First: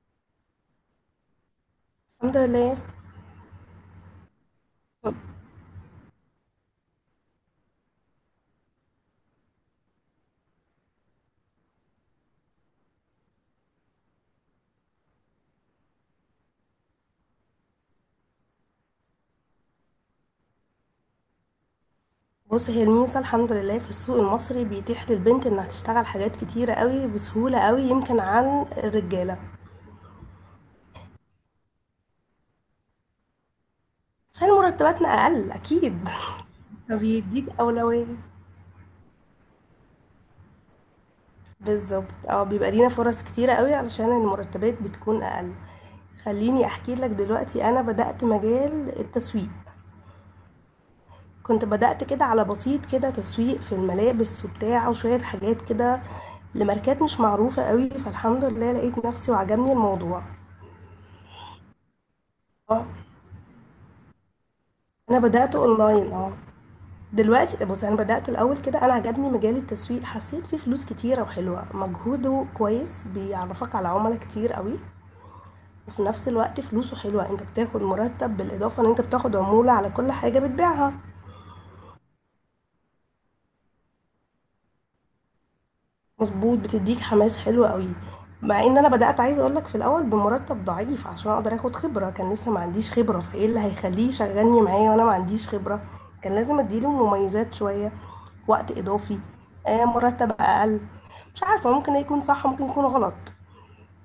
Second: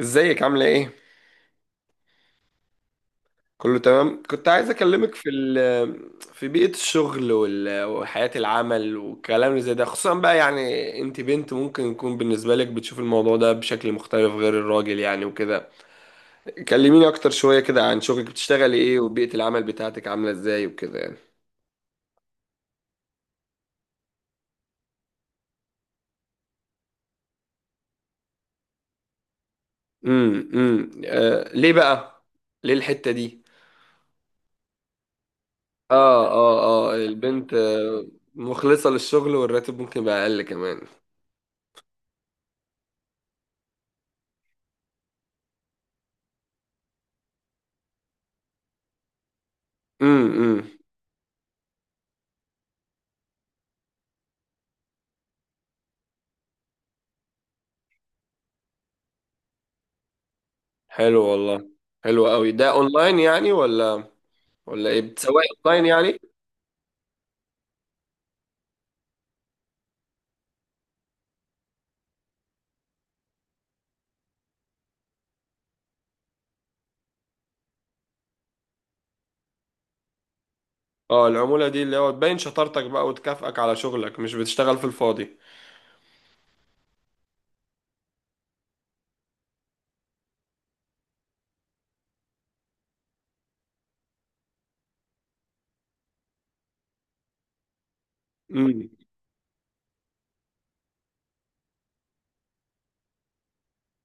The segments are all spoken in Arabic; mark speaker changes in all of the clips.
Speaker 1: ازيك عاملة ايه؟
Speaker 2: الحمد لله.
Speaker 1: كله تمام؟ كنت عايز اكلمك في بيئة الشغل وال- وحياة العمل والكلام اللي زي ده، خصوصا بقى يعني انت بنت، ممكن يكون بالنسبة لك بتشوف الموضوع ده بشكل مختلف غير الراجل يعني وكده. كلميني اكتر شوية كده عن شغلك، بتشتغلي ايه وبيئة العمل بتاعتك عاملة ازاي وكده يعني.
Speaker 2: بص، هي الميزة الحمد لله في السوق المصري بيتيح للبنت انها تشتغل حاجات كتيرة قوي بسهولة قوي يمكن عن الرجالة.
Speaker 1: آه، ليه بقى؟ ليه الحتة دي؟
Speaker 2: عشان مرتباتنا اقل اكيد.
Speaker 1: اه اه اه،
Speaker 2: فبيديك
Speaker 1: البنت آه،
Speaker 2: اولوية.
Speaker 1: مخلصة للشغل والراتب ممكن يبقى اقل كمان.
Speaker 2: بالظبط، اه، بيبقى لينا فرص كتيرة قوي علشان المرتبات بتكون اقل. خليني احكي لك دلوقتي، انا بدأت مجال التسويق.
Speaker 1: امم.
Speaker 2: كنت بدأت كده على بسيط، كده تسويق في الملابس وبتاع وشوية حاجات كده لماركات مش معروفة قوي، فالحمد لله لقيت نفسي وعجبني الموضوع.
Speaker 1: حلو والله، حلو قوي. ده
Speaker 2: آه،
Speaker 1: اونلاين يعني ولا ولا ايه
Speaker 2: أنا
Speaker 1: بتسوق؟
Speaker 2: بدأت
Speaker 1: اونلاين
Speaker 2: أونلاين.
Speaker 1: يعني.
Speaker 2: آه، دلوقتي بُصّي، أنا بدأت الأول كده. أنا عجبني مجال التسويق، حسّيت فيه فلوس كتيرة وحلوة، مجهوده كويس، بيعرّفك على عُملا كتير أوي، وفي نفس الوقت فلوسه حلوة. أنت بتاخد مُرتّب بالإضافة إن أنت بتاخد عمولة على كل حاجة بتبيعها.
Speaker 1: اه، العمولة دي اللي هو تبين شطارتك بقى وتكافئك على شغلك، مش بتشتغل في الفاضي.
Speaker 2: مظبوط، بتديك حماس حلو قوي. مع ان انا بدات عايزه اقول لك في الاول بمرتب ضعيف عشان اقدر اخد خبره، كان لسه ما عنديش خبره، فايه اللي هيخليه يشغلني معايا وانا ما عنديش خبره؟ كان لازم اديله مميزات شويه، وقت
Speaker 1: امم.
Speaker 2: اضافي، آه، مرتب اقل. مش عارفه، ممكن يكون صح ممكن يكون غلط.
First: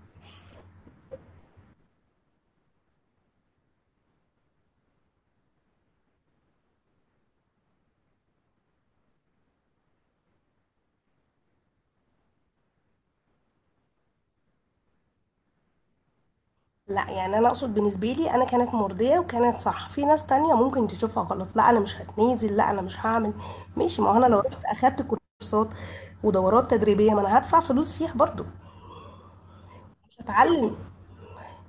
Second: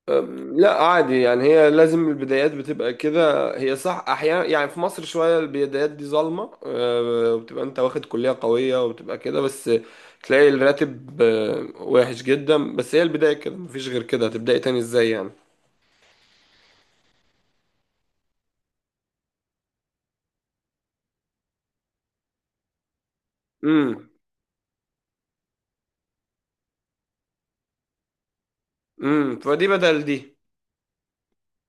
Speaker 1: لا عادي يعني، هي لازم البدايات بتبقى كده، هي صح احيانا يعني في مصر شوية البدايات دي ظالمة، أه، وبتبقى انت واخد كلية قوية وبتبقى كده، بس تلاقي الراتب أه، وحش جدا، بس هي البداية كده مفيش غير كده، هتبدأي تاني ازاي يعني.
Speaker 2: لا يعني انا اقصد بالنسبه لي انا كانت مرضيه وكانت صح. في ناس تانية ممكن تشوفها غلط. لا انا مش هتنازل، لا انا مش هعمل. ماشي،
Speaker 1: امم
Speaker 2: ما هو انا لو رحت اخدت كورسات ودورات تدريبيه ما انا هدفع فلوس فيها برضو.
Speaker 1: فدي بدل
Speaker 2: مش
Speaker 1: دي.
Speaker 2: هتعلم.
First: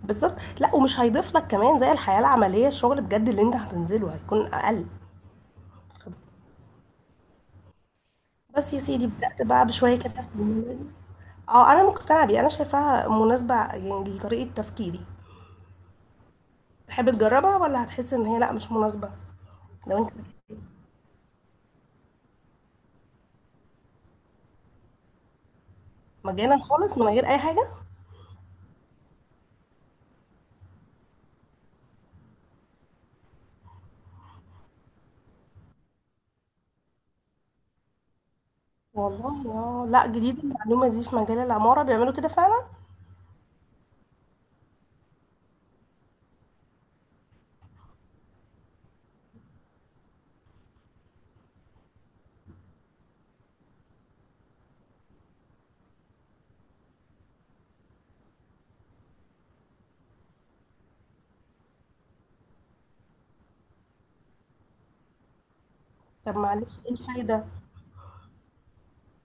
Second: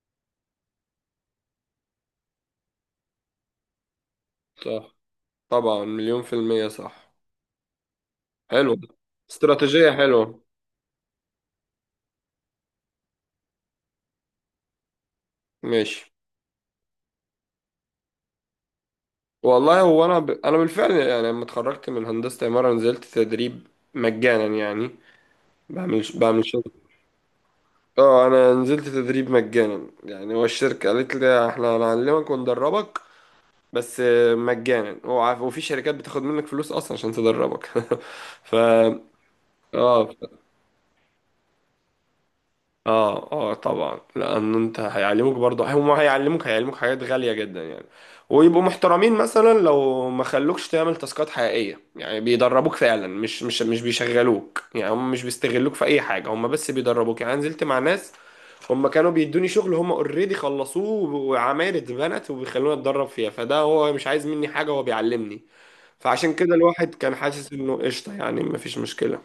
Speaker 2: بالظبط، لا، ومش هيضيف لك كمان زي الحياة العملية. الشغل بجد اللي انت هتنزله هيكون اقل.
Speaker 1: طبعا، مليون في المية صح.
Speaker 2: بس
Speaker 1: حلو.
Speaker 2: يا سيدي، بدأت بقى
Speaker 1: استراتيجية
Speaker 2: بشوية كده في
Speaker 1: حلوة.
Speaker 2: الموبايل. اه، انا مقتنعة بيه، انا شايفاها مناسبة يعني لطريقة تفكيري.
Speaker 1: ماشي.
Speaker 2: تحب تجربها ولا هتحس ان هي لا مش مناسبة؟
Speaker 1: والله
Speaker 2: لو
Speaker 1: هو
Speaker 2: انت
Speaker 1: أنا بالفعل يعني لما اتخرجت من هندسة عمارة نزلت تدريب مجانا يعني، بعمل
Speaker 2: مجانا
Speaker 1: شغل.
Speaker 2: خالص من غير اي حاجة.
Speaker 1: اه أنا نزلت تدريب مجانا، يعني هو الشركة قالت لي احنا هنعلمك وندربك بس مجانا. هو عارف، وفي شركات بتاخد منك فلوس أصلا عشان تدربك ف
Speaker 2: والله اه، لا،
Speaker 1: اه
Speaker 2: جديدة المعلومة دي. في مجال العمارة بيعملوا كده فعلا؟
Speaker 1: اه اه طبعا، لان انت هيعلموك برضه، هم هيعلموك حاجات غالية جدا يعني. ويبقوا محترمين مثلا لو ما خلوكش تعمل تاسكات حقيقية، يعني بيدربوك فعلا، مش بيشغلوك يعني، هم مش بيستغلوك في اي حاجة، هم بس بيدربوك يعني. أنا نزلت مع ناس هم كانوا بيدوني شغل هم اوريدي خلصوه وعماير اتبنت وبيخلوني اتدرب فيها، فده هو مش عايز مني حاجة، هو بيعلمني. فعشان
Speaker 2: طب
Speaker 1: كده
Speaker 2: معلش، ايه
Speaker 1: الواحد كان
Speaker 2: الفايدة؟
Speaker 1: حاسس انه قشطة يعني، مفيش مشكلة.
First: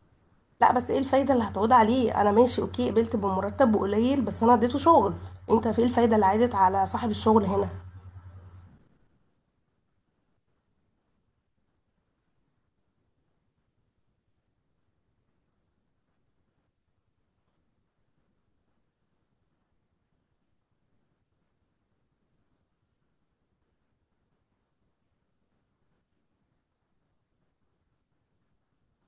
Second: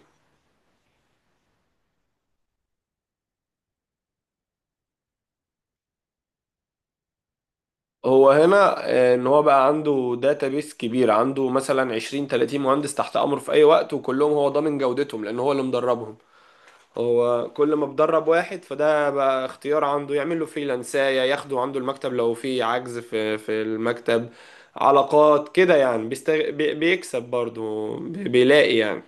Speaker 2: لا بس ايه الفايدة اللي هتعود عليه؟ انا ماشي، اوكي، قبلت بمرتب قليل، بس انا اديته شغل. انت في ايه الفايدة اللي عادت على صاحب الشغل هنا؟
Speaker 1: هو هنا آه، ان هو بقى عنده داتابيس كبير، عنده مثلا 20 30 مهندس تحت امره في اي وقت، وكلهم هو ضامن جودتهم لان هو اللي مدربهم. هو كل ما بدرب واحد فده بقى اختيار عنده يعمل له فريلانسايه، ياخده عنده المكتب لو في عجز في في المكتب، علاقات كده يعني. بيكسب برضه، بيلاقي يعني.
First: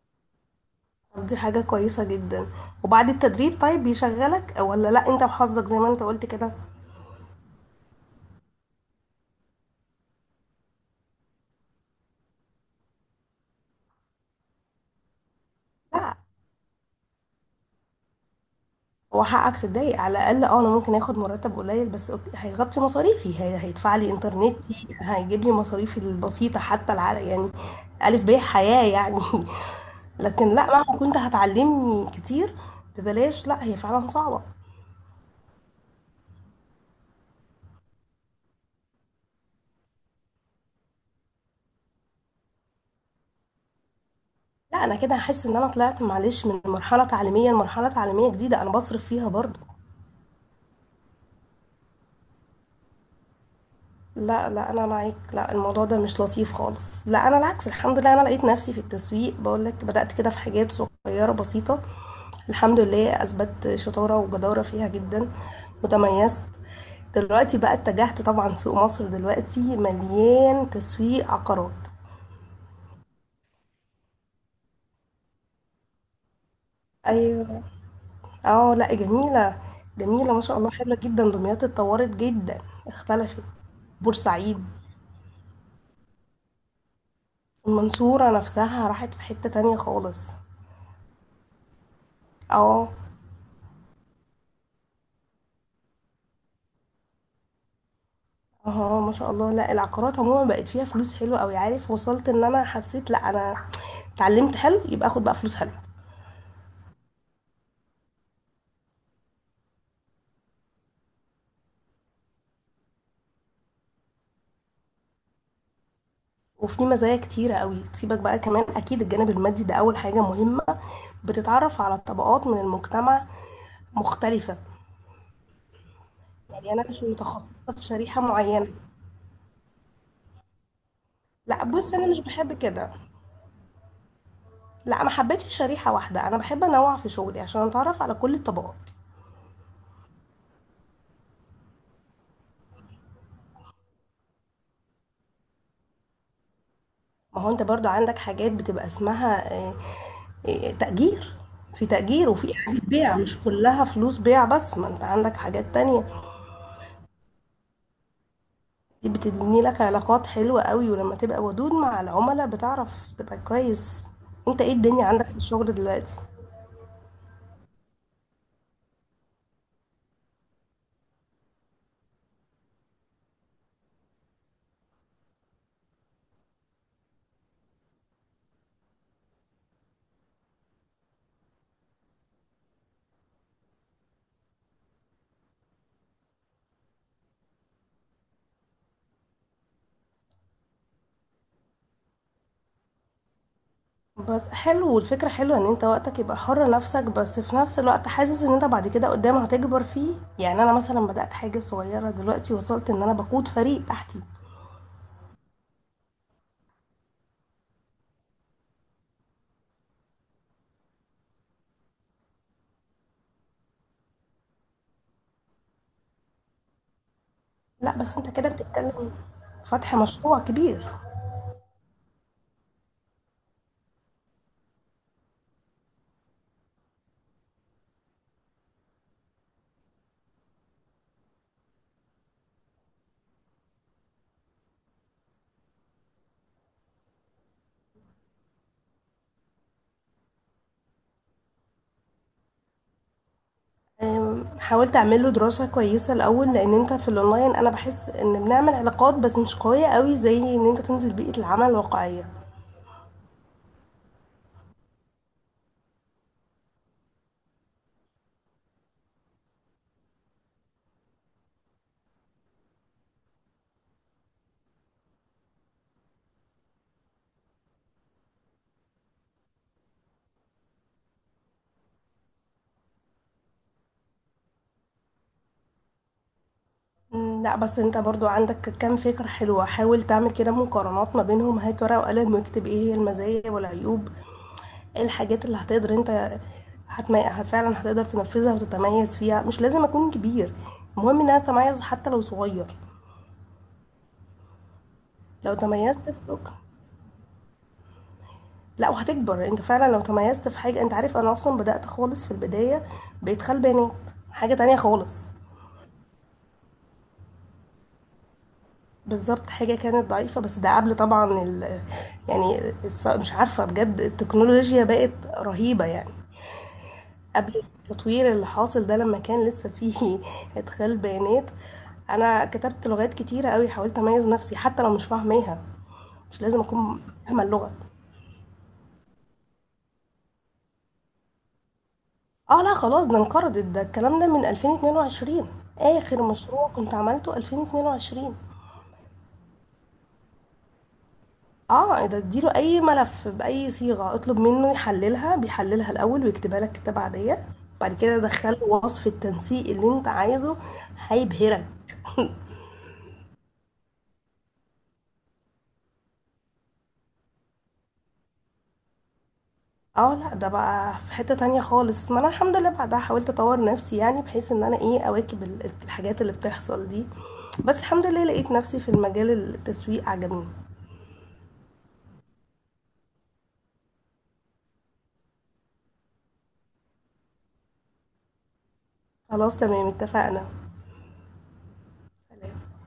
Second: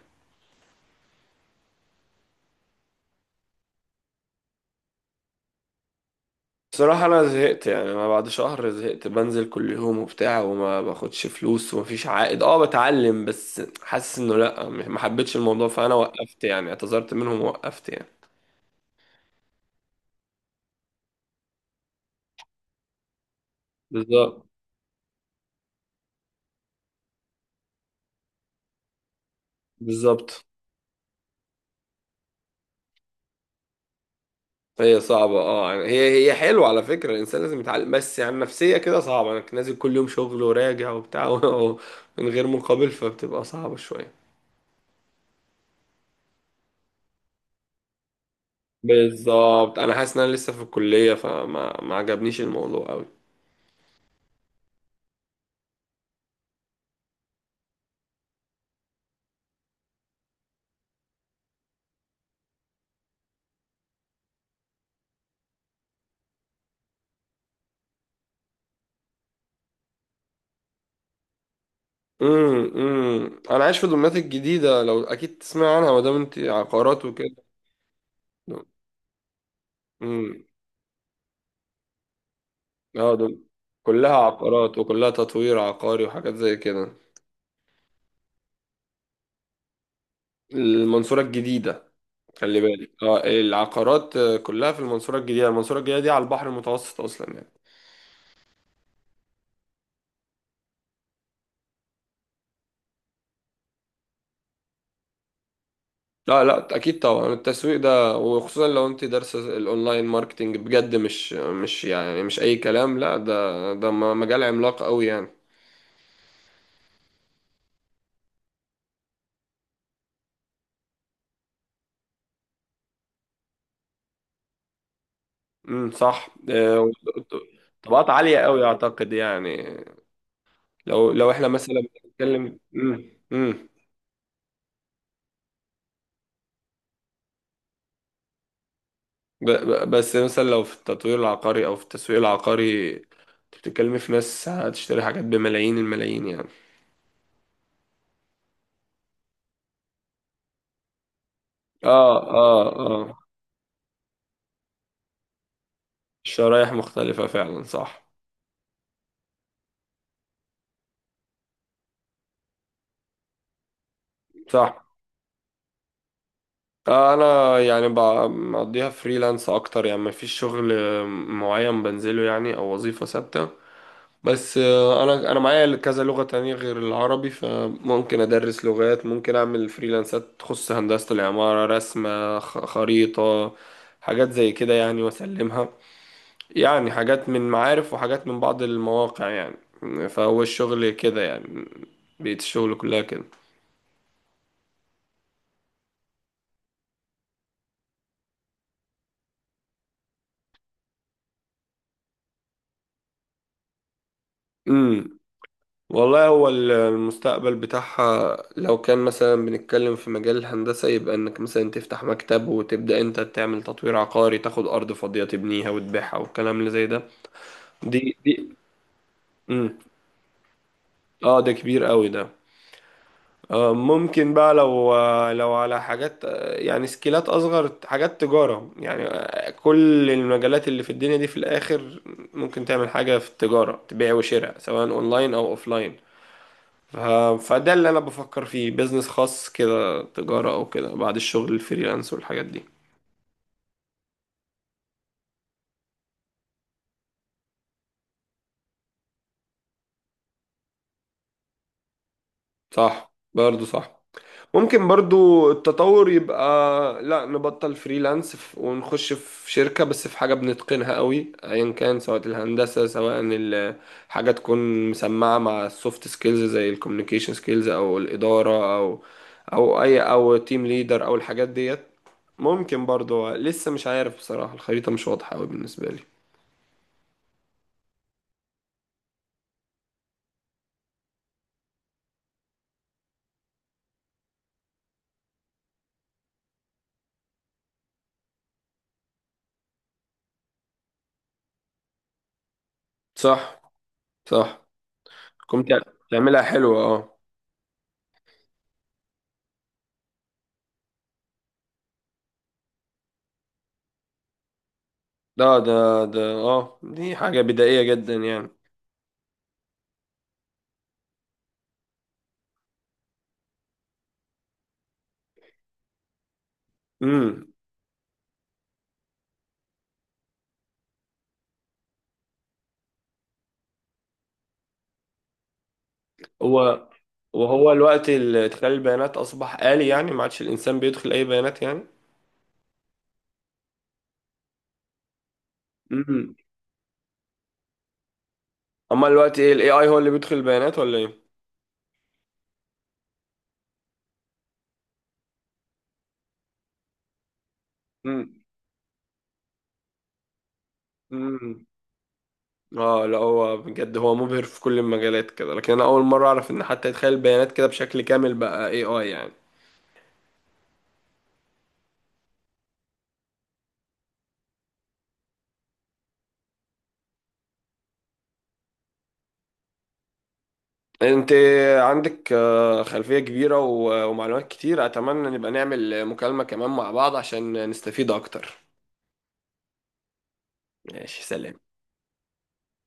Speaker 2: طب دي حاجة كويسة جدا. وبعد التدريب طيب بيشغلك ولا لا انت وحظك زي ما انت قلت كده؟
Speaker 1: بصراحة أنا زهقت يعني، أنا بعد شهر زهقت. بنزل كل يوم وبتاع وما باخدش فلوس ومفيش عائد، أه بتعلم بس حاسس إنه لأ، ما حبيتش الموضوع، فأنا
Speaker 2: لا،
Speaker 1: وقفت يعني، اعتذرت منهم ووقفت يعني.
Speaker 2: هو حقك تتضايق على الاقل. اه انا ممكن اخد مرتب قليل بس أوكي، هيغطي مصاريفي، هي هيدفع لي
Speaker 1: بالظبط.
Speaker 2: انترنتي، هيجيب لي مصاريفي البسيطة، حتى يعني الف ب حياة يعني.
Speaker 1: بالظبط.
Speaker 2: لكن لا، مهما كنت هتعلمني كتير ببلاش، لا، هي فعلا صعبة.
Speaker 1: هي صعبة أه يعني، هي حلوة على فكرة، الإنسان لازم يتعلم، بس يعني نفسية كده صعبة أنك نازل كل يوم شغل وراجع وبتاع من غير مقابل، فبتبقى صعبة شوية.
Speaker 2: لا انا كده هحس ان انا طلعت معلش من مرحله تعليميه لمرحله تعليميه جديده انا بصرف فيها برضو.
Speaker 1: بالظبط، أنا حاسس إن أنا لسه في الكلية، ما عجبنيش الموضوع أوي.
Speaker 2: لا انا معاك، لا الموضوع ده مش لطيف خالص. لا انا العكس، الحمد لله انا لقيت نفسي في التسويق، بقول لك بدات كده في حاجات صغيره بسيطه، الحمد لله اثبت شطاره وجداره فيها جدا وتميزت. دلوقتي بقى اتجهت طبعا، سوق مصر دلوقتي مليان تسويق عقارات.
Speaker 1: انا عايش في دمياط الجديده، لو اكيد تسمع عنها ما دام انت عقارات وكده.
Speaker 2: ايوه. اه لا، جميلة، جميلة ما
Speaker 1: امم.
Speaker 2: شاء الله، حلوة جدا، دمياط اتطورت جدا،
Speaker 1: اه
Speaker 2: اختلفت.
Speaker 1: كلها
Speaker 2: بورسعيد،
Speaker 1: عقارات وكلها تطوير عقاري وحاجات زي كده.
Speaker 2: المنصورة نفسها راحت في حتة تانية خالص.
Speaker 1: المنصوره الجديده. خلي
Speaker 2: اه
Speaker 1: بالك اه العقارات آه، كلها في المنصوره الجديده، المنصوره الجديده دي على البحر المتوسط اصلا يعني.
Speaker 2: اه، ما شاء الله. لا العقارات عموما بقت فيها فلوس حلوة اوي، عارف وصلت ان انا حسيت لا انا اتعلمت حلو يبقى اخد بقى فلوس حلوة.
Speaker 1: لا لا، اكيد طبعا التسويق ده، وخصوصا لو انت دارسه الاونلاين ماركتينج بجد، مش يعني مش اي كلام، لا ده مجال عملاق قوي يعني.
Speaker 2: وفي مزايا كتيرة قوي سيبك بقى، كمان اكيد الجانب المادي ده اول حاجة مهمة. بتتعرف على طبقات من المجتمع مختلفة،
Speaker 1: صح
Speaker 2: يعني انا
Speaker 1: آه،
Speaker 2: مش متخصصة في
Speaker 1: طبقات
Speaker 2: شريحة
Speaker 1: عالية قوي
Speaker 2: معينة.
Speaker 1: اعتقد يعني. لو لو احنا
Speaker 2: لا
Speaker 1: مثلا
Speaker 2: بص انا مش بحب
Speaker 1: بنتكلم.
Speaker 2: كده، لا ما حبيتش شريحه واحده، انا بحب انوع في شغلي عشان اتعرف على كل الطبقات.
Speaker 1: بس مثلا لو في التطوير العقاري او في التسويق العقاري، انت بتتكلمي في ناس هتشتري حاجات بملايين الملايين يعني.
Speaker 2: ما هو انت برضو عندك حاجات بتبقى اسمها آه، آه، تأجير. في
Speaker 1: اه
Speaker 2: تأجير وفي
Speaker 1: اه
Speaker 2: إعادة
Speaker 1: اه،
Speaker 2: بيع، مش كلها فلوس بيع بس، ما انت عندك حاجات تانية.
Speaker 1: الشرايح مختلفة فعلا صح.
Speaker 2: دي بتبني لك علاقات حلوة قوي، ولما تبقى ودود مع العملاء بتعرف تبقى كويس. انت ايه
Speaker 1: صح
Speaker 2: الدنيا عندك في الشغل دلوقتي؟
Speaker 1: آه، انا يعني مقضيها فريلانس اكتر يعني، مفيش شغل معين بنزله يعني او وظيفة ثابتة، بس آه، انا معايا كذا لغة تانية غير العربي، فممكن ادرس لغات، ممكن اعمل فريلانسات تخص هندسة العمارة، رسمة خريطة، حاجات زي كده يعني واسلمها يعني، حاجات من معارف وحاجات من بعض المواقع يعني. فهو الشغل كده يعني، بيت الشغل كلها
Speaker 2: بس حلو والفكرة حلوة ان انت وقتك يبقى حر نفسك، بس في نفس الوقت حاسس ان انت بعد كده قدام هتكبر فيه. يعني انا مثلا بدأت حاجة صغيرة، دلوقتي وصلت ان انا بقود فريق تحتي.
Speaker 1: كده. والله هو المستقبل بتاعها لو كان مثلا بنتكلم في مجال الهندسة، يبقى انك مثلا تفتح مكتب وتبدأ انت تعمل تطوير عقاري، تاخد ارض فاضية تبنيها وتبيعها والكلام اللي زي ده.
Speaker 2: لا
Speaker 1: دي
Speaker 2: بس انت كده
Speaker 1: دي
Speaker 2: بتتكلم
Speaker 1: امم.
Speaker 2: فتح مشروع كبير.
Speaker 1: اه ده كبير قوي ده. آه ممكن بقى لو لو على حاجات آه، يعني سكيلات اصغر، حاجات تجارة يعني آه، كل المجالات اللي في الدنيا دي في الاخر. ممكن تعمل حاجة في التجارة، تبيع وشراء سواء اونلاين او اوفلاين آه، فده اللي انا بفكر فيه، بيزنس خاص كده تجارة او كده بعد الشغل الفريلانس والحاجات دي.
Speaker 2: أم، حاولت اعمل له دراسة كويسة الاول، لان انت في الاونلاين انا بحس ان بنعمل علاقات بس مش قوية قوي زي ان انت تنزل بيئة العمل الواقعية.
Speaker 1: صح برضو صح. ممكن برضو التطور يبقى لا نبطل فريلانس ونخش في شركة، بس في حاجة بنتقنها قوي ايا كان، سواء الهندسة سواء حاجة تكون مسمعة مع السوفت سكيلز زي الكوميونيكيشن سكيلز او الإدارة او او اي او تيم ليدر او الحاجات ديت. ممكن برضو لسه مش عارف بصراحة، الخريطة مش واضحة قوي بالنسبة لي.
Speaker 2: مم، لا بس انت برضو عندك كام فكرة حلوة، حاول تعمل كده مقارنات ما بينهم، هات ورقة وقلم واكتب ايه هي المزايا والعيوب، ايه الحاجات اللي هتقدر انت فعلا هتقدر تنفذها وتتميز فيها. مش لازم اكون كبير، المهم ان انا اتميز حتى لو صغير.
Speaker 1: صح صح.
Speaker 2: لو
Speaker 1: كنت
Speaker 2: تميزت في
Speaker 1: تعملها
Speaker 2: حاجة-
Speaker 1: حلوة اه.
Speaker 2: لا وهتكبر انت فعلا لو تميزت في حاجة. انت عارف انا اصلا بدأت خالص في البداية بإدخال بيانات، حاجة تانية خالص.
Speaker 1: ده اه دي حاجة بدائية جدا يعني.
Speaker 2: بالضبط، حاجة كانت ضعيفة، بس ده قبل طبعًا يعني مش عارفة بجد، التكنولوجيا بقت رهيبة يعني،
Speaker 1: امم.
Speaker 2: قبل التطوير اللي حاصل ده، لما كان لسه فيه إدخال بيانات. أنا كتبت لغات كتيرة أوي، حاولت أميز نفسي حتى لو مش فاهماها، مش لازم
Speaker 1: هو
Speaker 2: أكون فاهمة
Speaker 1: وهو
Speaker 2: اللغة.
Speaker 1: الوقت اللي ادخال البيانات اصبح آلي يعني، ما عادش الانسان بيدخل اي بيانات يعني.
Speaker 2: اه لا خلاص، ده انقرضت، ده الكلام ده من 2022، آخر
Speaker 1: امم.
Speaker 2: مشروع كنت عملته 2022.
Speaker 1: اما الوقت ايه الاي اي هو اللي بيدخل البيانات ولا ايه؟
Speaker 2: اه، إيه ده؟ اديله اي ملف باي صيغه، اطلب منه يحللها، بيحللها الاول ويكتبها لك كتابه عاديه، بعد كده
Speaker 1: امم.
Speaker 2: دخله وصف التنسيق اللي انت عايزه،
Speaker 1: امم.
Speaker 2: هيبهرك.
Speaker 1: اه لا هو بجد هو مبهر في كل المجالات كده، لكن انا اول مرة اعرف ان حتى ادخال البيانات كده بشكل كامل بقى اي اي يعني.
Speaker 2: اه لا ده بقى في حته تانية خالص، ما انا الحمد لله بعدها حاولت اطور نفسي يعني، بحيث ان انا ايه، اواكب الحاجات اللي بتحصل دي. بس الحمد لله لقيت نفسي في المجال، التسويق عجبني.
Speaker 1: انت عندك آه، خلفية كبيرة ومعلومات كتير، اتمنى نبقى نعمل مكالمة كمان مع بعض عشان نستفيد اكتر.
Speaker 2: خلاص تمام اتفقنا.
Speaker 1: ماشي سلام.
Speaker 2: سلام.